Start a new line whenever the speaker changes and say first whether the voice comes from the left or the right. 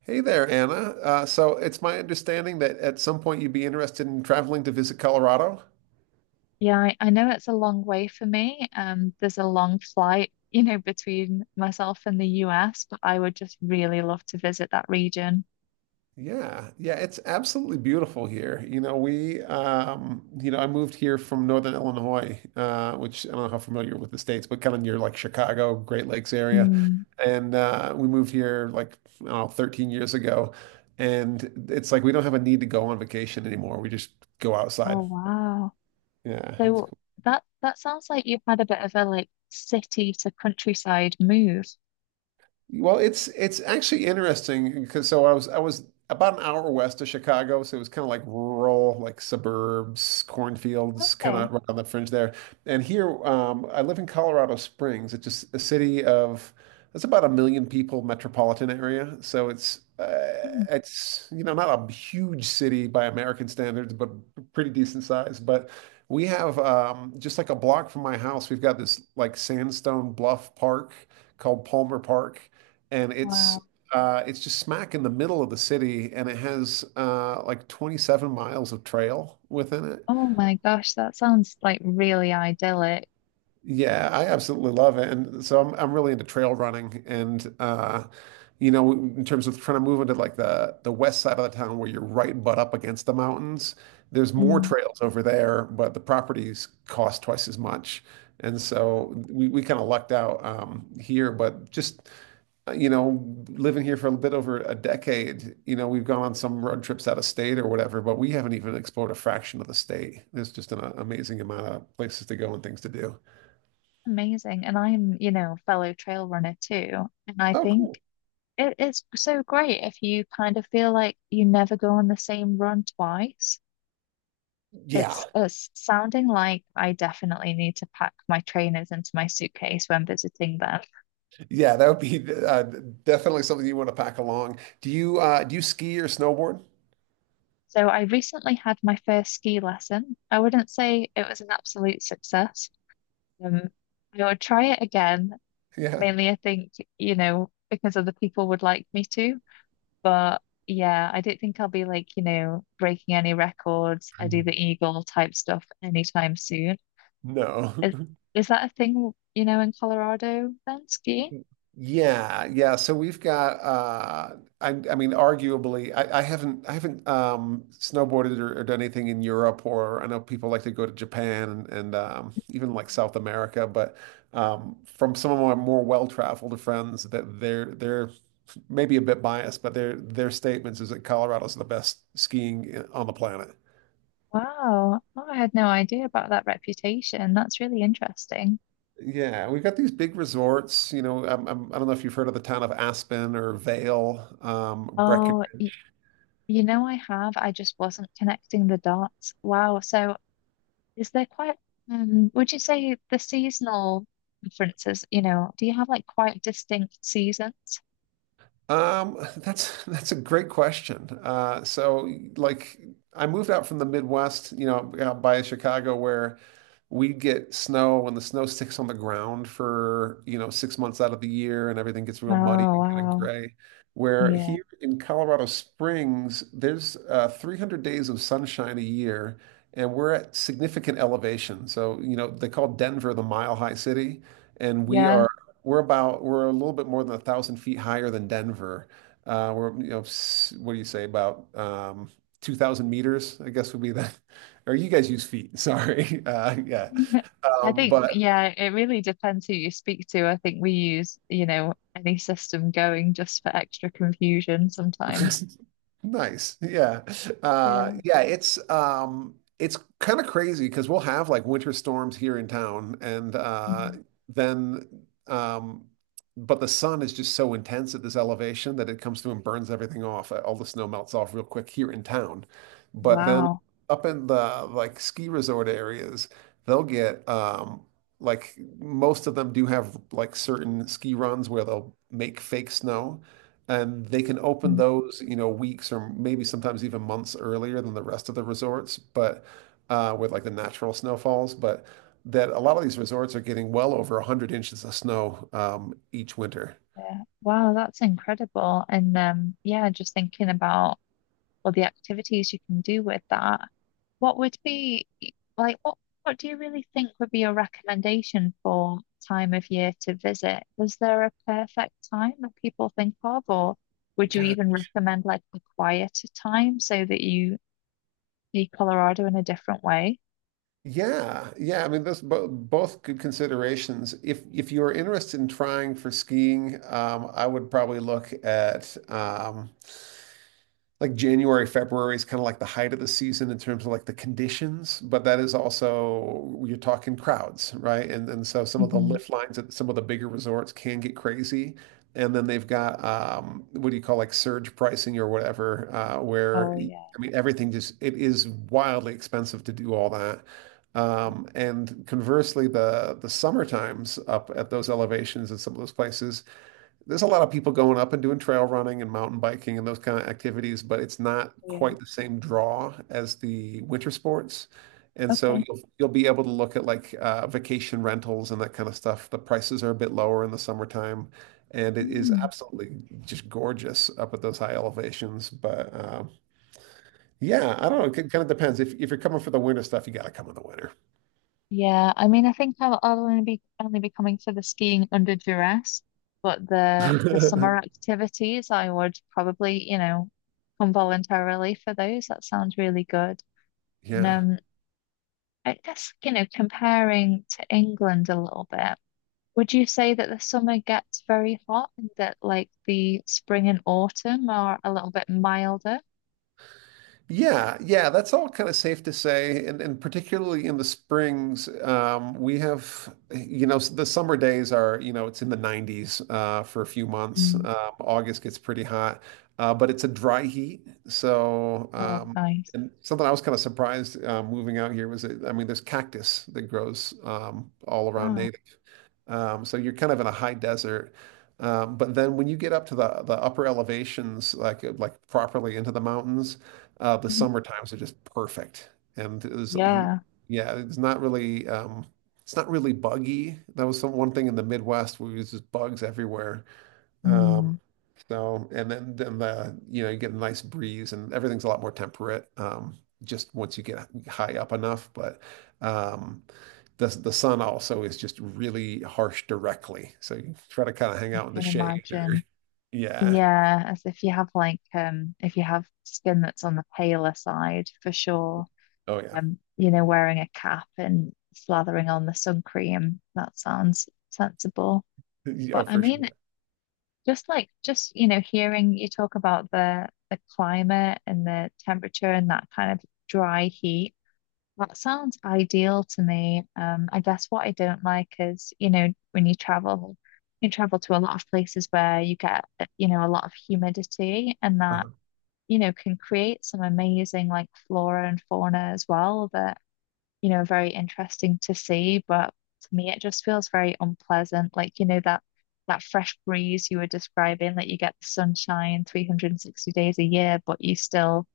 right: Hey there, Anna. So it's my understanding that at some point you'd be interested in traveling to visit Colorado.
left: Yeah, I know it's a long way for me. There's a long flight, you know, between myself and the US, but I would just really love to visit that region.
right: Yeah, yeah, it's absolutely beautiful here. You know, I moved here from Northern Illinois, which I don't know how familiar with the states, but kind of near like Chicago, Great Lakes area.
left: Mm.
right: And we moved here like, I don't know, 13 years ago. And it's like we don't have a need to go on vacation anymore. We just go
left: Oh
right: outside.
left: wow.
right: Yeah, it's
left: So that sounds like you've had a bit of a like city to countryside move.
right: well, it's actually interesting because so I was about an hour west of Chicago, so it was kind of like rural, like suburbs, cornfields, kind
left: Okay.
right: of right on the fringe there. And here, I live in Colorado Springs. It's just a city of, it's about 1,000,000 people, metropolitan area. So it's uh,
left: Mm.
right: it's you know not a huge city by American standards, but pretty decent size. But we have just like a block from my house, we've got this like sandstone bluff park called Palmer Park, and
left: Wow.
right: it's just smack in the middle of the city, and it has like 27 miles of trail within it.
left: Oh my gosh, that sounds like really idyllic.
right: Yeah, I absolutely love it, and so I'm really into trail running, and you know, in terms of trying to move into like the west side of the town where you're right butt up against the mountains, there's more
left: Mm.
right: trails over there, but the properties cost twice as much. And so
left: Wow.
right: we kind of lucked out here, but just you know, living here for a bit over a decade, you know, we've gone on some road trips out of state or whatever, but we haven't even explored a fraction of the state. There's just an amazing amount of places to go and things to do.
left: Amazing. And I'm, you know, fellow trail runner too. And I
right: Oh,
left: think
right: cool.
left: it is so great if you kind of feel like you never go on the same run twice.
right: Yeah.
left: It's sounding like I definitely need to pack my trainers into my suitcase when visiting them.
right: Yeah, that would be definitely something you want to pack along. Do you ski or snowboard?
left: So I recently had my first ski lesson. I wouldn't say it was an absolute success. Um, I would try it again.
right: Yeah.
left: Mainly, I think, you know, because other people would like me to. But yeah, I don't think I'll be like, you know, breaking any records. I do the eagle type stuff anytime soon.
right: No.
left: Is is that a thing, you know, in Colorado then, skiing?
right: Yeah, yeah. So we've got I mean arguably I haven't snowboarded or done anything in Europe or I know people like to go to Japan, and even like South America, but from some of my more well-traveled friends that they're maybe a bit biased, but their statements is that Colorado's the best skiing on the planet.
left: Wow. Oh, I had no idea about that reputation. That's really interesting.
right: Yeah, we've got these big resorts, you know, I don't know if you've heard of the town of Aspen or Vail,
left: Oh,
right: Breckenridge.
left: y You know, I have. I just wasn't connecting the dots. Wow. So is there quite, would you say the seasonal differences, you know, do you have like quite distinct seasons?
right: That's a great question. So like I moved out from the Midwest, you know, out by Chicago where we get snow and the snow sticks on the ground for, you know, 6 months out of the year and everything gets
left: Oh,
right: real muddy and kind of
left: wow.
right: gray. Where
left: Yeah.
right: here in Colorado Springs, there's 300 days of sunshine a year and we're at significant elevation. So, you know, they call Denver the mile high city and we
left: Yeah.
right: are we're about we're a little bit more than 1,000 feet higher than Denver. We're you know what do you say about 2,000 meters? I guess would be that. Or you guys use feet. Sorry. Yeah.
left: I
right: Um,
left: think,
right: but
left: yeah, it really depends who you speak to. I think we use, you know, any system going just for extra confusion sometimes.
right: nice. Yeah.
left: Yeah.
right: Yeah, it's kind of crazy because we'll have like winter storms here in town and
left: Mm.
right: then um but the sun is just so intense at this elevation that it comes through and burns everything off. All the snow melts off real quick here in town. But then
left: Wow.
right: up in the like ski resort areas, they'll get like most of them do have like certain ski runs where they'll make fake snow. And they can open
left: Mm.
right: those, you know, weeks or maybe sometimes even months earlier than the rest of the resorts, but with like the natural snowfalls. But that a lot of these resorts are getting well over 100 inches of snow each winter.
left: Yeah. Wow, that's incredible. And yeah, just thinking about or the activities you can do with that, what would be like what do you really think would be your recommendation for time of year to visit? Is there a perfect time that people think of, or would you
right: God.
left: even recommend like a quieter time so that you see Colorado in a different way?
right: Yeah, yeah. I mean, those bo both good considerations. If you're interested in trying for skiing, I would probably look at like January, February is kind of like the height of the season in terms of like the conditions, but that is also you're talking crowds, right? And so some of the
left: Hmm.
right: lift lines at some of the bigger resorts can get crazy. And then they've got what do you call like surge pricing or whatever, where
left: Oh yeah,
right: I mean everything just it is wildly expensive to do all that. And conversely, the summer times up at those elevations at some of those places there's a lot of people going up and doing trail running and mountain biking and those kind of activities, but it's not
left: yeah.
right: quite the same draw as the winter sports. And so
left: Okay.
right: you'll be able to look at like vacation rentals and that kind of stuff. The prices are a bit lower in the summertime, and it is
left: Mm.
right: absolutely just gorgeous up at those high elevations. But yeah, I don't know. It kind of depends. If you're coming for the winter stuff, you got to come in the winter.
left: Yeah, I mean, I think I'll only be coming to the skiing under duress, but the summer activities, I would probably, you know, come voluntarily for those. That sounds really good. And,
right: Yeah.
left: I guess, you know, comparing to England a little bit, would you say that the summer gets very hot and that like the spring and autumn are a little bit milder?
right: Yeah, yeah, that's all kind of safe to say, and particularly in the springs, we have, you know, the summer days are, you know, it's in the 90s for a few months.
left: Mm.
right: August gets pretty hot, but it's a dry heat. So,
left: Oh, nice.
right: and something I was kind of surprised moving out here was, that, I mean, there's cactus that grows all around
left: Oh,
right: native. So you're kind of in a high desert. But then when you get up to the upper elevations, like properly into the mountains, the
left: mhm.
right: summer times are just perfect. And there's,
left: Yeah.
right: yeah, it's not really buggy. That was some one thing in the Midwest where it was just bugs everywhere. Um,
left: Mm,
right: so, and then the you know you get a nice breeze and everything's a lot more temperate. Just once you get high up enough, but um, the sun also is just really harsh directly. So you try to kind of hang
left: I
right: out in the
left: can
right: shade or
left: imagine.
right: yeah,
left: Yeah, as if you have like if you have skin that's on the paler side, for sure.
right: oh yeah,
left: You know, wearing a cap and slathering on the sun cream, that sounds sensible. But
right: yeah
left: I
right: for
left: mean,
right: sure.
left: just like just, you know, hearing you talk about the climate and the temperature and that kind of dry heat. That sounds ideal to me. I guess what I don't like is, you know, when you travel to a lot of places where you get, you know, a lot of humidity and that,
right: Uh-huh.
left: you know, can create some amazing like flora and fauna as well that, you know, are very interesting to see. But to me, it just feels very unpleasant. Like, you know, that fresh breeze you were describing, that you get the sunshine 360 days a year, but you still,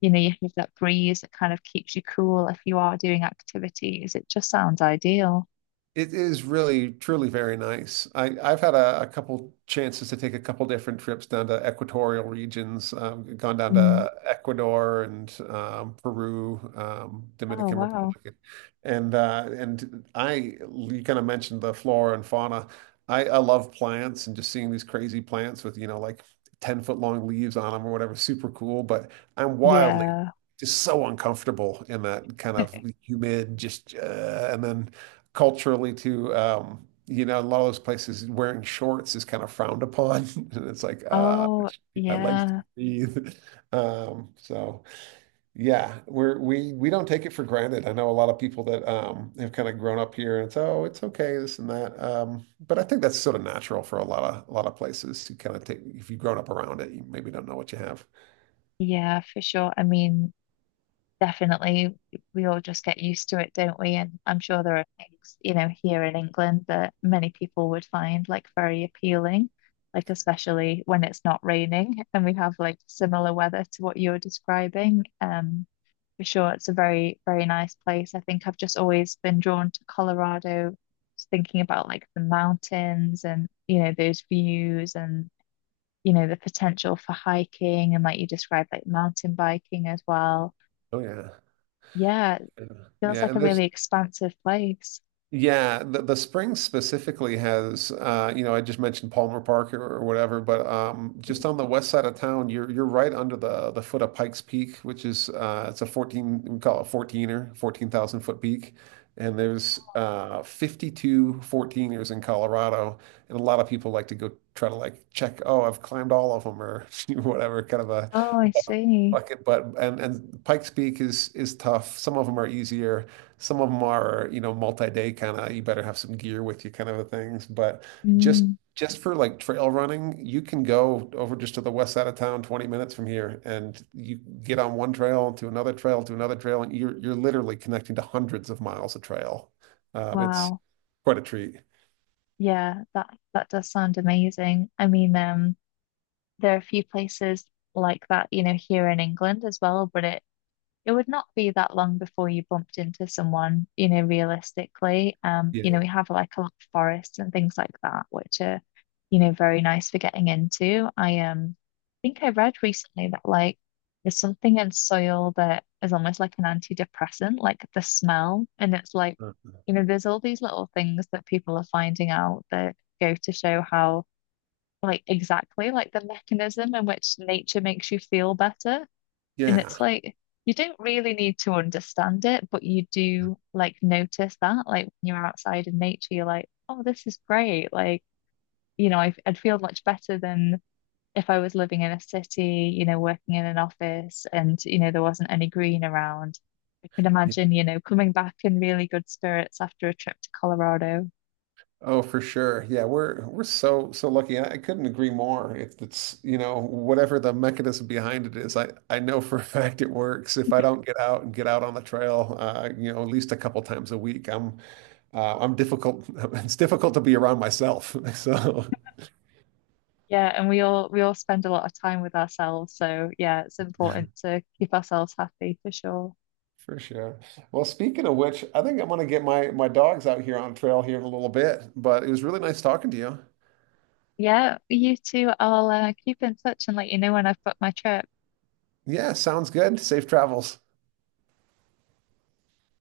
left: you know, you have that breeze that kind of keeps you cool if you are doing activities. It just sounds ideal.
right: It is really, truly very nice. I've had a couple chances to take a couple different trips down to equatorial regions. Gone down
left: Mm.
right: to Ecuador and Peru,
left: Oh,
right: Dominican
left: wow.
right: Republic, and I you kind of mentioned the flora and fauna. I love plants and just seeing these crazy plants with you know like 10 foot long leaves on them or whatever, super cool. But I'm wildly
left: Yeah.
right: just so uncomfortable in that kind of humid, just and then culturally too, you know, a lot of those places wearing shorts is kind of frowned upon. And it's like, I
left: Oh,
right: should keep my legs to
left: yeah.
right: breathe. So yeah, we don't take it for granted. I know a lot of people that have kind of grown up here and it's oh, it's okay, this and that. But I think that's sort of natural for a lot of places to kind of take if you've grown up around it, you maybe don't know what you have.
left: Yeah, for sure. I mean, definitely, we all just get used to it, don't we? And I'm sure there are things, you know, here in England that many people would find like very appealing, like especially when it's not raining and we have like similar weather to what you're describing. For sure. It's a very, very nice place. I think I've just always been drawn to Colorado, just thinking about like the mountains and, you know, those views and, you know, the potential for hiking and like you described, like mountain biking as well.
right: Oh yeah.
left: Yeah, it
right: Yeah.
left: feels
right: Yeah,
left: like
right: and
left: a
right: there's
left: really expansive place.
right: yeah, the spring specifically has you know, I just mentioned Palmer Park or whatever, but just on the west side of town, you're right under the foot of Pikes Peak, which is it's a 14, we call it 14er, 14,000 foot peak. And there's 52 fourteeners in Colorado, and a lot of people like to go try to like check, oh, I've climbed all of them or whatever, kind of a.
left: Oh, I see.
right: Like, but and Pikes Peak is tough. Some of them are easier. Some of them are, you know, multi-day kind of. You better have some gear with you, kind of a things. But just
left: Mm,
right: just for like trail running, you can go over just to the west side of town, 20 minutes from here, and you get on one trail to another trail to another trail, and you're literally connecting to hundreds of miles of trail. It's
left: wow.
right: quite a treat.
left: Yeah, that does sound amazing. I mean, there are a few places like that, you know, here in England as well, but it would not be that long before you bumped into someone, you know, realistically. You know, we
right: Yeah.
left: have like a lot of forests and things like that, which are, you know, very nice for getting into. I think I read recently that like there's something in soil that is almost like an antidepressant, like the smell. And it's like, you know, there's all these little things that people are finding out that go to show how like exactly like the mechanism in which nature makes you feel better and
right: Yeah.
left: it's like you don't really need to understand it, but you do like notice that. Like when you're outside in nature, you're like, oh, this is great. Like, you know, I'd feel much better than if I was living in a city, you know, working in an office and, you know, there wasn't any green around. I can imagine, you know, coming back in really good spirits after a trip to Colorado.
right: Oh, for sure. Yeah, we're so lucky, and I couldn't agree more. If it's, you know, whatever the mechanism behind it is, I know for a fact it works. If I don't get out and get out on the trail, you know, at least a couple times a week, I'm difficult. It's difficult to be around myself. So
left: Yeah, and we all spend a lot of time with ourselves, so yeah, it's important to keep ourselves happy for sure.
right: for sure. Well, speaking of which, I think I'm gonna get my dogs out here on trail here in a little bit. But it was really nice talking to you.
left: Yeah, you two, I'll keep in touch and let you know when I've booked my trip.
right: Yeah, sounds good. Safe travels.